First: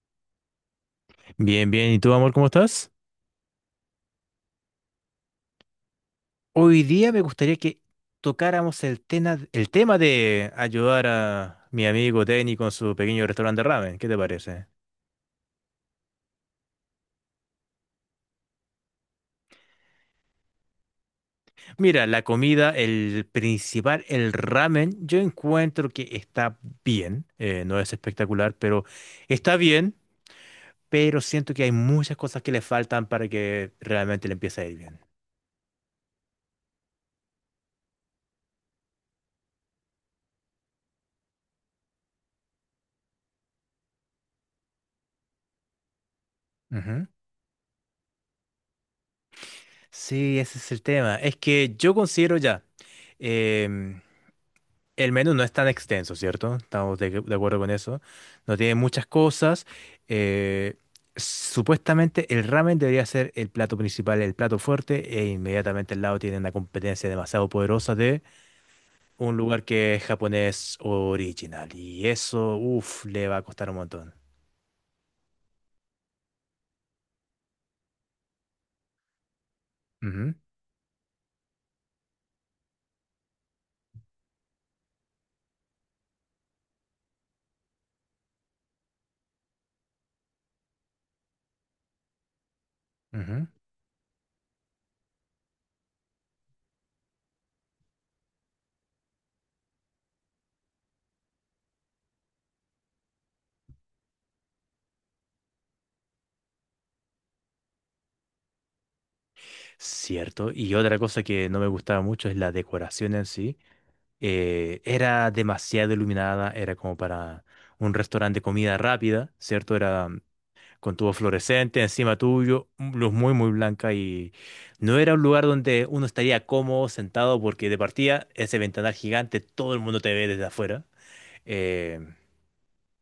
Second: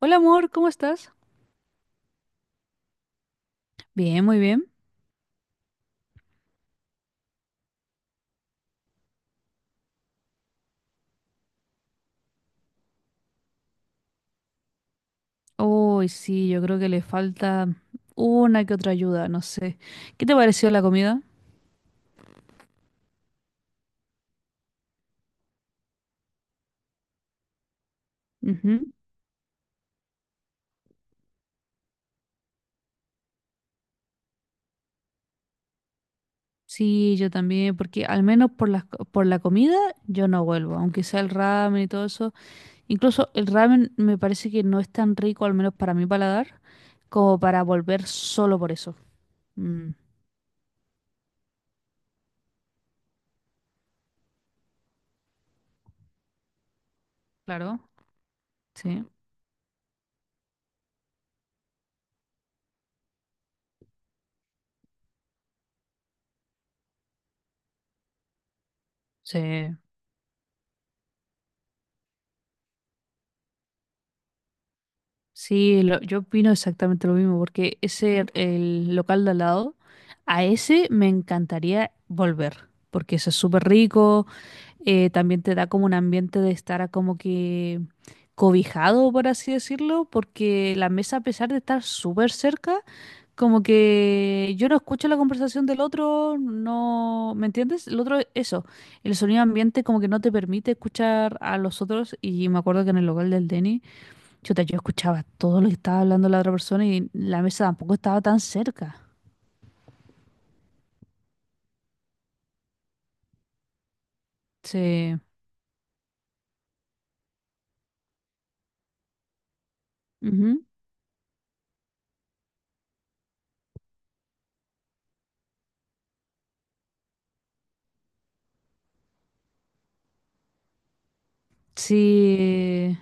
Hola amor, ¿cómo estás? Bien, bien. ¿Y tú, amor, cómo estás? Bien, muy bien. Hoy día me gustaría que tocáramos el tema de ayudar a mi amigo Denny con su pequeño restaurante de ramen. ¿Qué te parece? Uy, sí, yo creo que le falta una que otra ayuda, no sé. ¿Qué te pareció la comida? Mira, la comida, el principal, el ramen, yo encuentro que está bien. No es espectacular, pero Ujú. está bien. Pero siento que hay muchas cosas que le faltan para que realmente le empiece a ir bien. Sí, yo también, porque al menos por la comida yo no vuelvo, aunque sea el ramen y todo eso. Incluso el ramen me parece que no es tan rico, al menos para mi paladar, Ujú. como para volver solo por eso. Mm, Sí, ese es el tema. Es que yo considero ya. em, El menú no es tan extenso, ¿cierto? Estamos de acuerdo con claro, eso. No tiene sí, muchas cosas. eh, Supuestamente el ramen debería ser el plato principal, el plato fuerte, e inmediatamente al lado tienen una competencia demasiado poderosa de un sí. lugar que es japonés original. Y eso, uff, le va a costar un montón. Sí, yo opino exactamente lo mismo, porque ese, el local de al lado, Ujú, a ese me encantaría volver, porque eso es súper rico, también te da como un ambiente de estar a como que cobijado, por así decirlo, porque la mesa, a pesar de estar súper cerca, ujú. como que yo no escucho la conversación del otro, no, ¿me entiendes? El otro, eso, el sonido ambiente como que no te permite escuchar a los otros, y me acuerdo que en el local del Denny, Chuta, yo escuchaba todo lo que estaba hablando la otra persona y la mesa tampoco estaba tan cerca. Cierto. Y otra cosa que no me gustaba mucho es la decoración en sí. Sí. Era demasiado iluminada, era como para un restaurante de comida rápida, ¿cierto? Era Ujú, con tubo fluorescente encima tuyo, luz muy, muy blanca y no era un lugar donde uno estaría cómodo sentado porque de partida ese ventanal gigante, todo el mundo te ve desde afuera. Eh, sí,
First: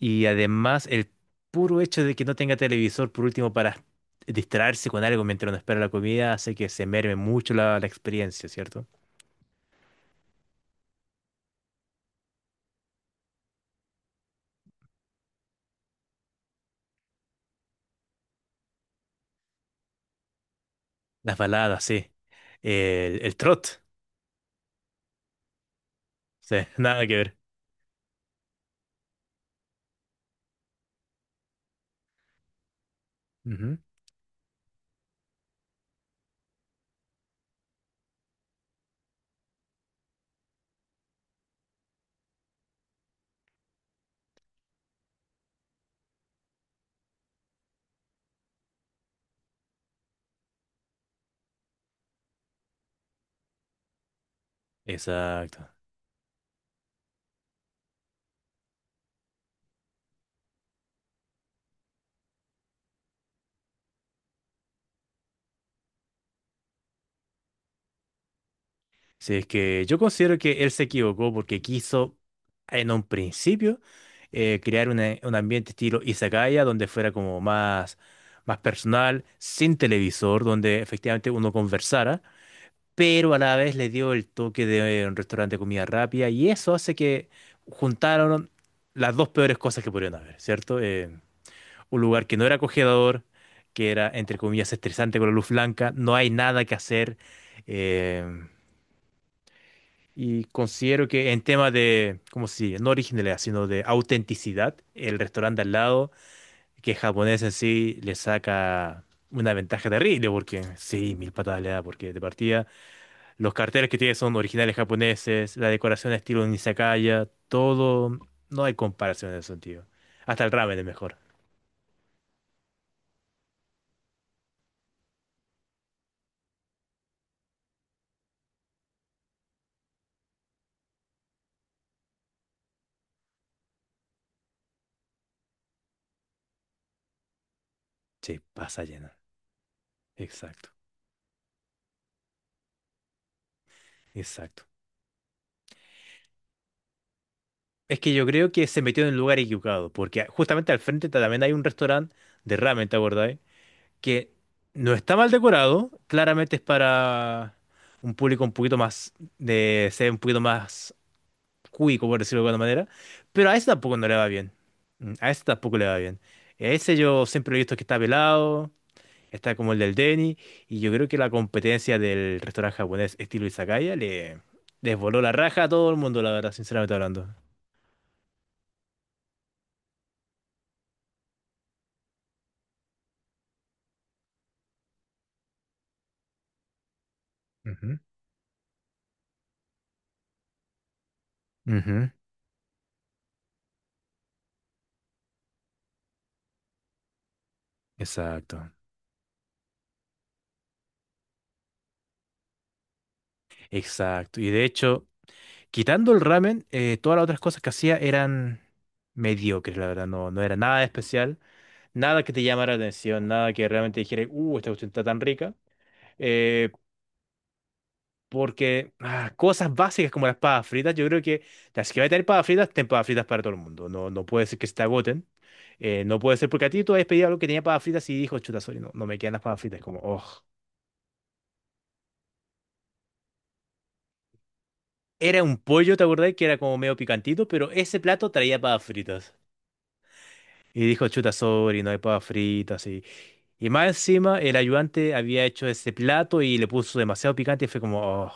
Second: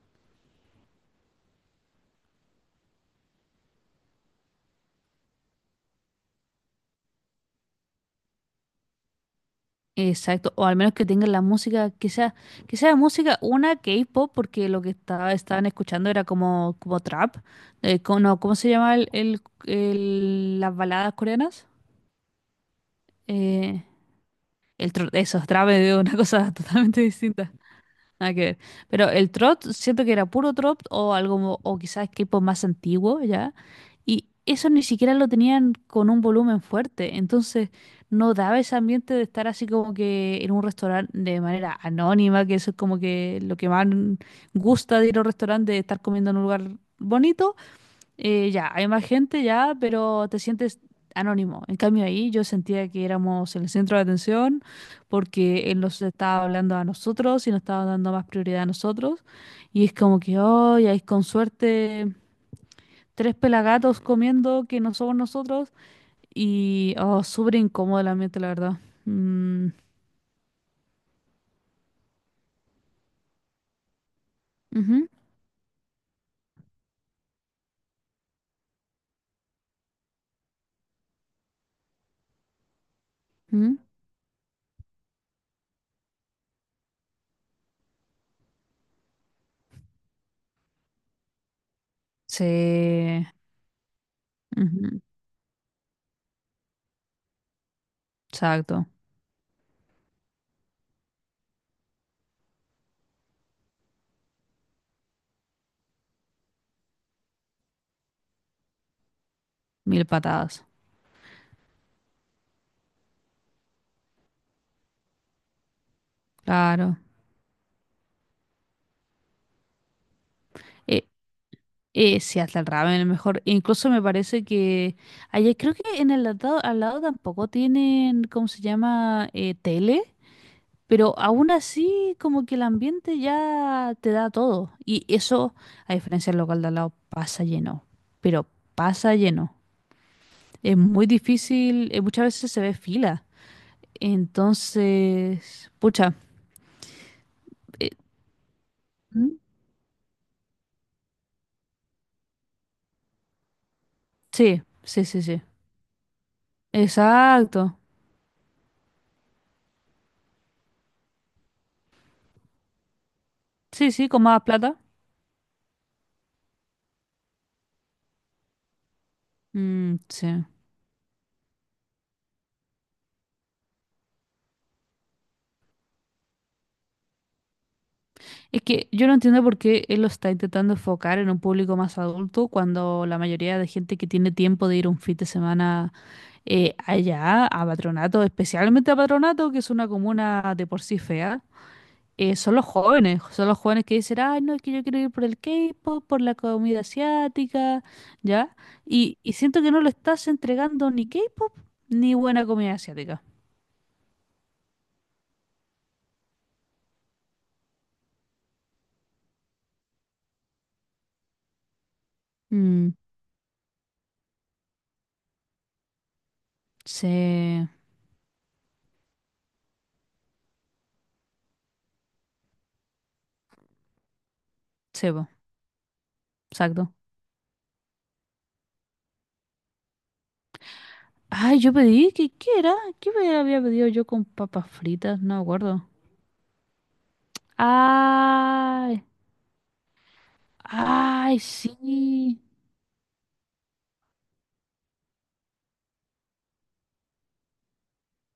y además el puro hecho de que no tenga televisor, por último, para distraerse con algo mientras uno espera la comida, hace que se merme mucho la experiencia, ¿cierto? exacto. O al menos que tengan la música, que sea música una K-pop, porque estaban escuchando era como trap. No, ¿cómo se llama las baladas Las coreanas? baladas, sí. El trot. Eh, eso, trap es una cosa Sí, totalmente nada que ver. distinta. Nada que ver. Pero el trot, siento que era puro trot o algo, o quizás equipo más antiguo, ¿ya? Ujú. Y eso ni siquiera lo tenían con un volumen fuerte. Entonces, no daba ese ambiente de estar así como que en un restaurante de manera anónima, que eso es como que lo que más gusta de ir a un restaurante, de estar comiendo en un lugar bonito, ya, hay más gente ya, pero te sientes anónimo. En cambio ahí yo sentía que éramos el centro de atención Exacto. porque él nos estaba hablando a nosotros y nos estaba dando más prioridad a nosotros. Y es como que, hoy hay con suerte tres pelagatos comiendo que no somos nosotros. Y, oh, súper incómodo el ambiente, la verdad. Sí, es Mm, que yo considero que él se equivocó porque quiso en un principio crear ujú, un ambiente estilo izakaya donde fuera como más, más personal, sin televisor, donde efectivamente uno conversara, pero a la vez ujú. le dio el toque de un restaurante de comida rápida y eso hace que juntaron las dos peores cosas que pudieron haber, ¿cierto? Un lugar que no era acogedor, Sí, que era, entre comillas, ujú, estresante con la luz blanca, no hay nada que hacer. em, exacto. y considero que en tema de, ¿cómo se dice? No originalidad, sino de autenticidad, el restaurante al lado, que es japonés en sí, le saca una ventaja Mil terrible, porque patadas. sí, mil patadas le da, porque de partida los carteles que tiene son originales japoneses, la decoración estilo Claro. izakaya, todo, no hay comparación en ese sentido. Hasta el ramen es Eh, mejor. Sí, hasta el ramen es mejor. Incluso me parece que allá creo que en el lado, al lado tampoco tienen, ¿cómo se llama? Tele, pero aún así como que el ambiente ya te da todo. Y eso, a diferencia del local de al lado, pasa lleno, Sí, pero pasa pasa llena. lleno. Exacto, Es muy difícil, muchas veces se ve fila. exacto. Entonces, pucha, eh, Es que yo creo que se metió en el ¿mm? lugar equivocado, porque justamente al frente también hay un restaurante de ramen, ¿te acordáis? Que Sí, no sí, está sí, mal sí. decorado, claramente es para Exacto. un público un poquito más de ser un poquito más cuico, por decirlo de alguna manera, pero a ese Sí, tampoco no sí, le con va más bien. plata. Mm. A ese tampoco le va bien. Ese yo siempre lo he visto que está pelado, está como el del Mm, Denny, sí. y yo creo que la competencia del restaurante japonés estilo Izakaya le les voló la raja a todo el mundo, la verdad, sinceramente hablando. Es que yo no entiendo por qué él lo está intentando enfocar en un público más adulto cuando la mayoría de gente que tiene tiempo de ir un fin de semana, allá a Ujú. Patronato, especialmente a Patronato, que es una comuna de por sí fea, Ujú. Son los jóvenes que dicen, ay, no, es que yo quiero ir por el K-pop, por la comida asiática, ¿ya? Exacto, Y siento que no lo estás entregando ni K-pop ni buena comida asiática. exacto. Y de hecho, quitando el ramen, todas las otras cosas que hacía eran mediocres, la verdad. No, no era nada especial, nada que te llamara la Mm, atención, nada que realmente dijera, esta cuestión está tan rica. Eh, sí, Porque ah, cosas básicas como las papas fritas, yo creo que las que va a tener papas fritas, ten papas fritas para todo el mundo. No puede ser que se te sí, agoten. po, No puede ser porque a ti tú exacto. habías pedido algo que tenía papas fritas y dijo, chuta, sorry, no me quedan las papas fritas. Como, oh. Ay, yo pedí, ¿qué era? ¿Qué me había pedido yo con papas fritas? No me Era un acuerdo. pollo, ¿te acordás? Que era como medio picantito, pero ese plato traía papas Ay, fritas. Y dijo, chuta, ay, sorry, no hay papas sí. fritas. Y más encima, el ayudante había hecho ese plato y le puso demasiado picante y fue como, oh,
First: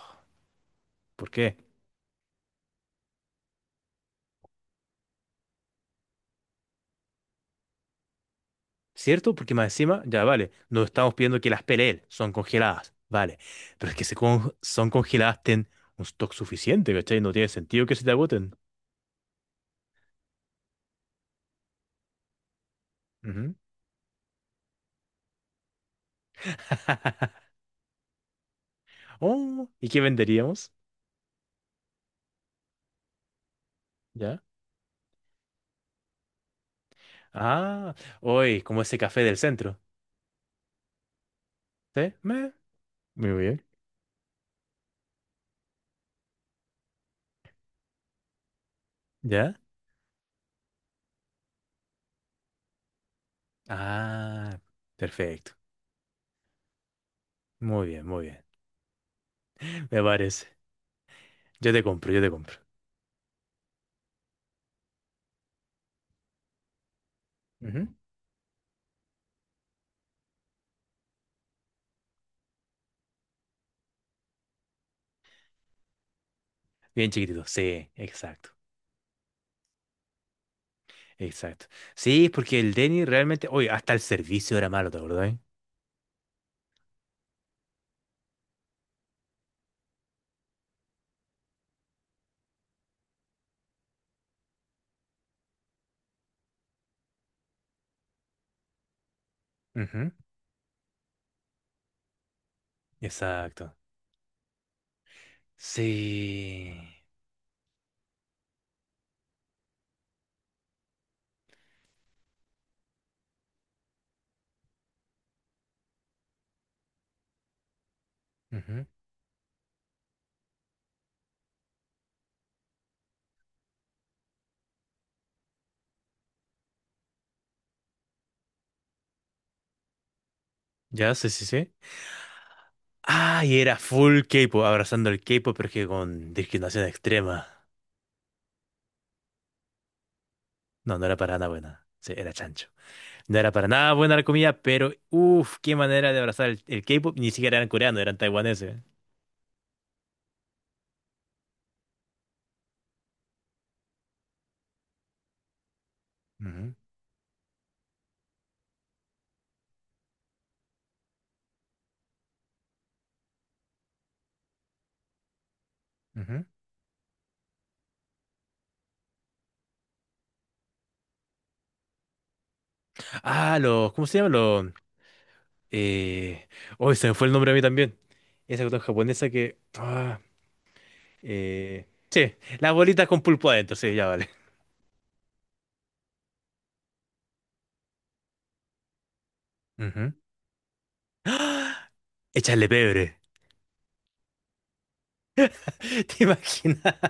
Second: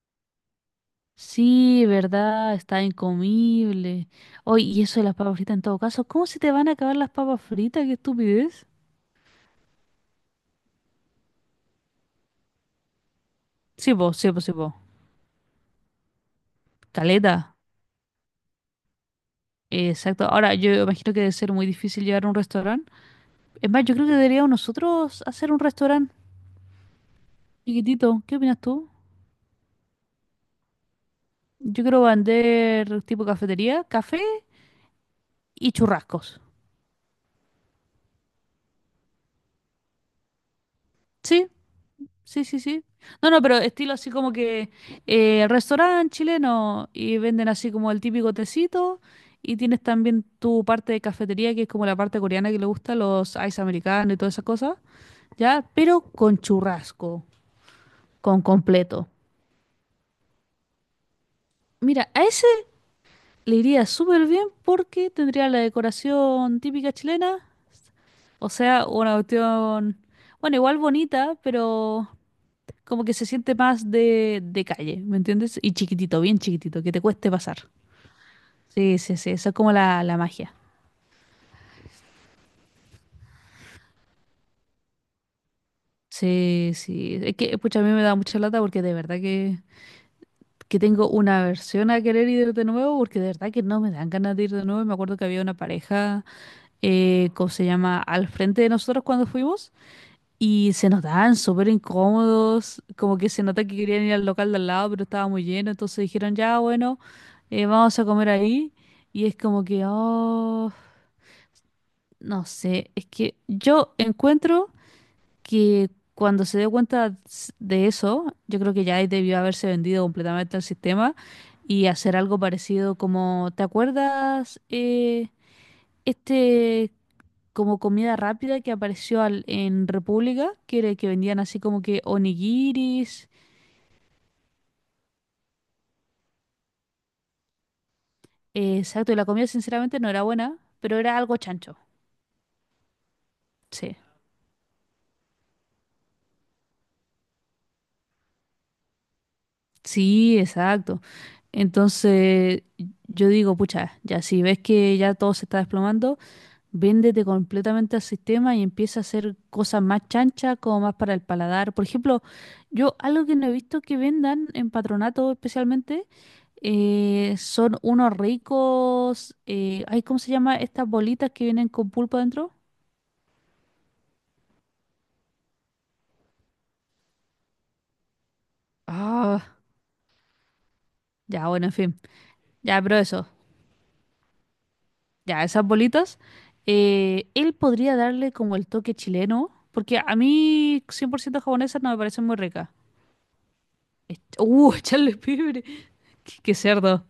¿por qué? Sí, verdad, está incomible. Oye, y eso de las papas fritas en todo caso, ¿cómo se te van a acabar las papas fritas? ¡Qué estupidez! ¿Cierto? Porque más encima, ya vale, no estamos pidiendo que las pelee él, son congeladas, vale. Pero Sí, es que se vos, sí, vos, sí, con- vos. son congeladas, ten un stock suficiente, ¿cachai? No tiene Caleta. sentido que se te agoten. Exacto. Ahora, yo imagino que debe ser muy difícil llevar a un restaurante. Ujú. Es más, yo creo que deberíamos nosotros hacer un restaurante chiquitito. ¿Qué opinas tú? Oh, ¿y qué venderíamos? Yo quiero vender tipo cafetería, café ¿Ya? y churrascos. Ah, hoy, como ese café del centro. Sí, ¿Sí? sí, Meh. sí, sí. Muy No, no, pero bien. estilo así como que, restaurante chileno y venden así como el típico tecito y ¿Ya? tienes también tu parte de cafetería que es como la parte coreana que le gusta, los ice americanos y todas esas Ah, cosas, perfecto. ya, pero con churrasco, Muy bien, muy con bien. completo. Me parece. Yo te Mira, compro, yo a te ese compro. le iría súper bien porque tendría la decoración típica chilena, Ujú. o sea, una cuestión, bueno, igual bonita, pero como que se siente más de, calle, ¿me entiendes? Y chiquitito, bien chiquitito, que te Bien cueste chiquitito. pasar. Sí, exacto. Sí, sí, sí, eso es como la magia. Exacto. Sí, porque el Denny realmente. Oye, hasta el servicio era malo, ¿te acordás? ¿Eh? Sí, sí. Es que, pucha, a mí me da mucha lata porque de verdad que tengo una aversión a querer ir de nuevo porque de verdad que no me dan ganas de ir de nuevo. Me acuerdo que había una pareja, ¿cómo se llama? Al frente de nosotros cuando fuimos. Ujú. Y se notaban súper incómodos, como que se nota Exacto. que querían ir al local de al lado, pero estaba muy lleno, entonces dijeron, ya, Sí. bueno, vamos a comer ahí. Y es como que, oh, no sé, es que yo encuentro que cuando se dio cuenta de eso, yo creo que Ujú. ya ahí debió haberse vendido completamente al sistema y hacer algo parecido como, ¿te acuerdas? Este, como comida rápida que apareció en República, que Ya, sí, vendían sí, así sí. como que onigiris. Ah, y era full K-pop, abrazando el K-pop, pero que con discriminación extrema. Exacto, y la comida sinceramente no era buena, No, pero no era era para algo nada chancho. buena. Sí, era chancho. No era para nada Sí. buena la comida, pero uff, qué manera de abrazar el K-pop. Ni siquiera eran coreanos, eran taiwaneses. Sí, exacto. Entonces, yo digo, pucha, ya si ves que ya todo se está desplomando, Ujú, véndete completamente al sistema y empieza a hacer cosas más chanchas, como más para el paladar. Por ejemplo, yo algo que no he visto que vendan en Patronato, especialmente, ujú. Son unos ricos, ay, ¿cómo se llama? Estas bolitas que vienen con pulpo dentro. Ah, los, ¿cómo se llama? Los, eh... Hoy se me fue el nombre a mí también. Esa cuestión japonesa Ah, que... ah, ya, bueno, en fin. Sí, las Ya, pero bolitas con eso, pulpo adentro, sí, ya vale. ya, esas bolitas. Él podría darle como el toque chileno, porque Ujú. a mí 100% japonesa no me parecen muy Échale ricas. pebre. Echarle pibre. ¿Te Qué imaginas? cerdo.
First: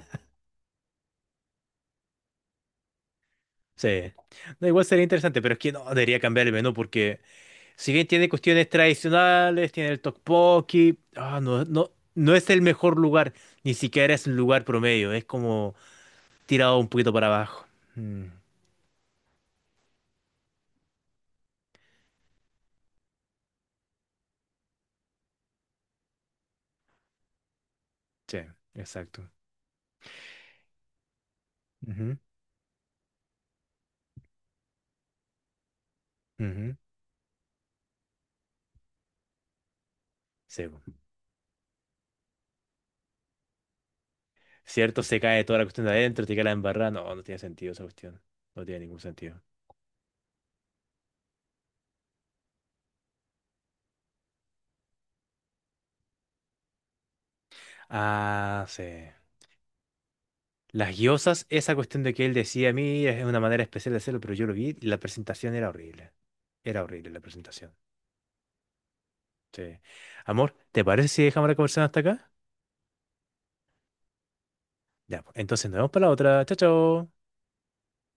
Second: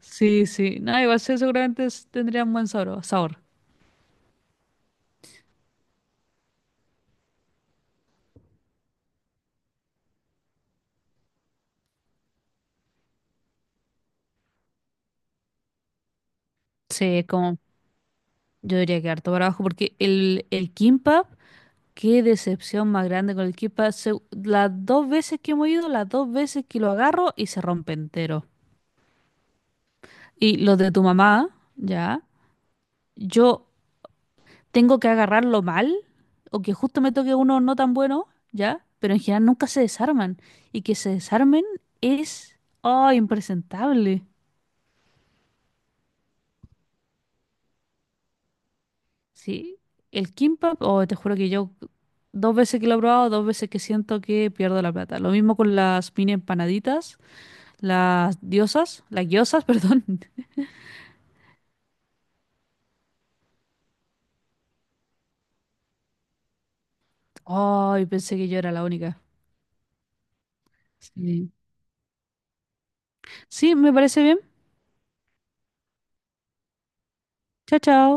Sí, sí. No, igual sí, seguramente tendría un buen sabor. Sí. No, igual sería interesante, pero es que no debería cambiar el menú porque si bien tiene cuestiones tradicionales, tiene el tteokbokki, ah, no, no, no es el mejor lugar, ni siquiera es un lugar promedio, es como tirado un poquito Sí, para como abajo. Mm, yo diría que harto para abajo, porque el kimbap, qué decepción más grande con el kimbap. Las dos veces que hemos ido, las dos veces que lo agarro y se rompe sí, entero. exacto. Y los de tu mamá, Ujú, ya. Yo tengo que agarrarlo mal o que ujú, justo me toque uno no tan bueno, ¿ya? Pero en general nunca se desarman. sí, Y po. que se desarmen es, oh, impresentable. Cierto, se cae toda la cuestión de adentro, te queda la embarrada, no, no tiene sentido esa cuestión, no tiene ningún sentido. Sí, el kimbap, oh, te juro que yo dos veces que lo he probado, dos veces que siento que pierdo la plata. Lo mismo con las mini empanaditas, las Ah, sí. diosas, las gyozas, perdón. Las guiosas, esa cuestión de que él decía a mí es una manera especial de hacerlo, pero yo lo vi y la presentación era horrible. Era horrible la presentación. Ay, pensé que yo era la única. Sí. Amor, ¿te parece si dejamos Sí. la conversación hasta acá? Sí, me parece bien. Ya, pues, entonces nos vemos para la otra. Chao, chao. Chao, chao.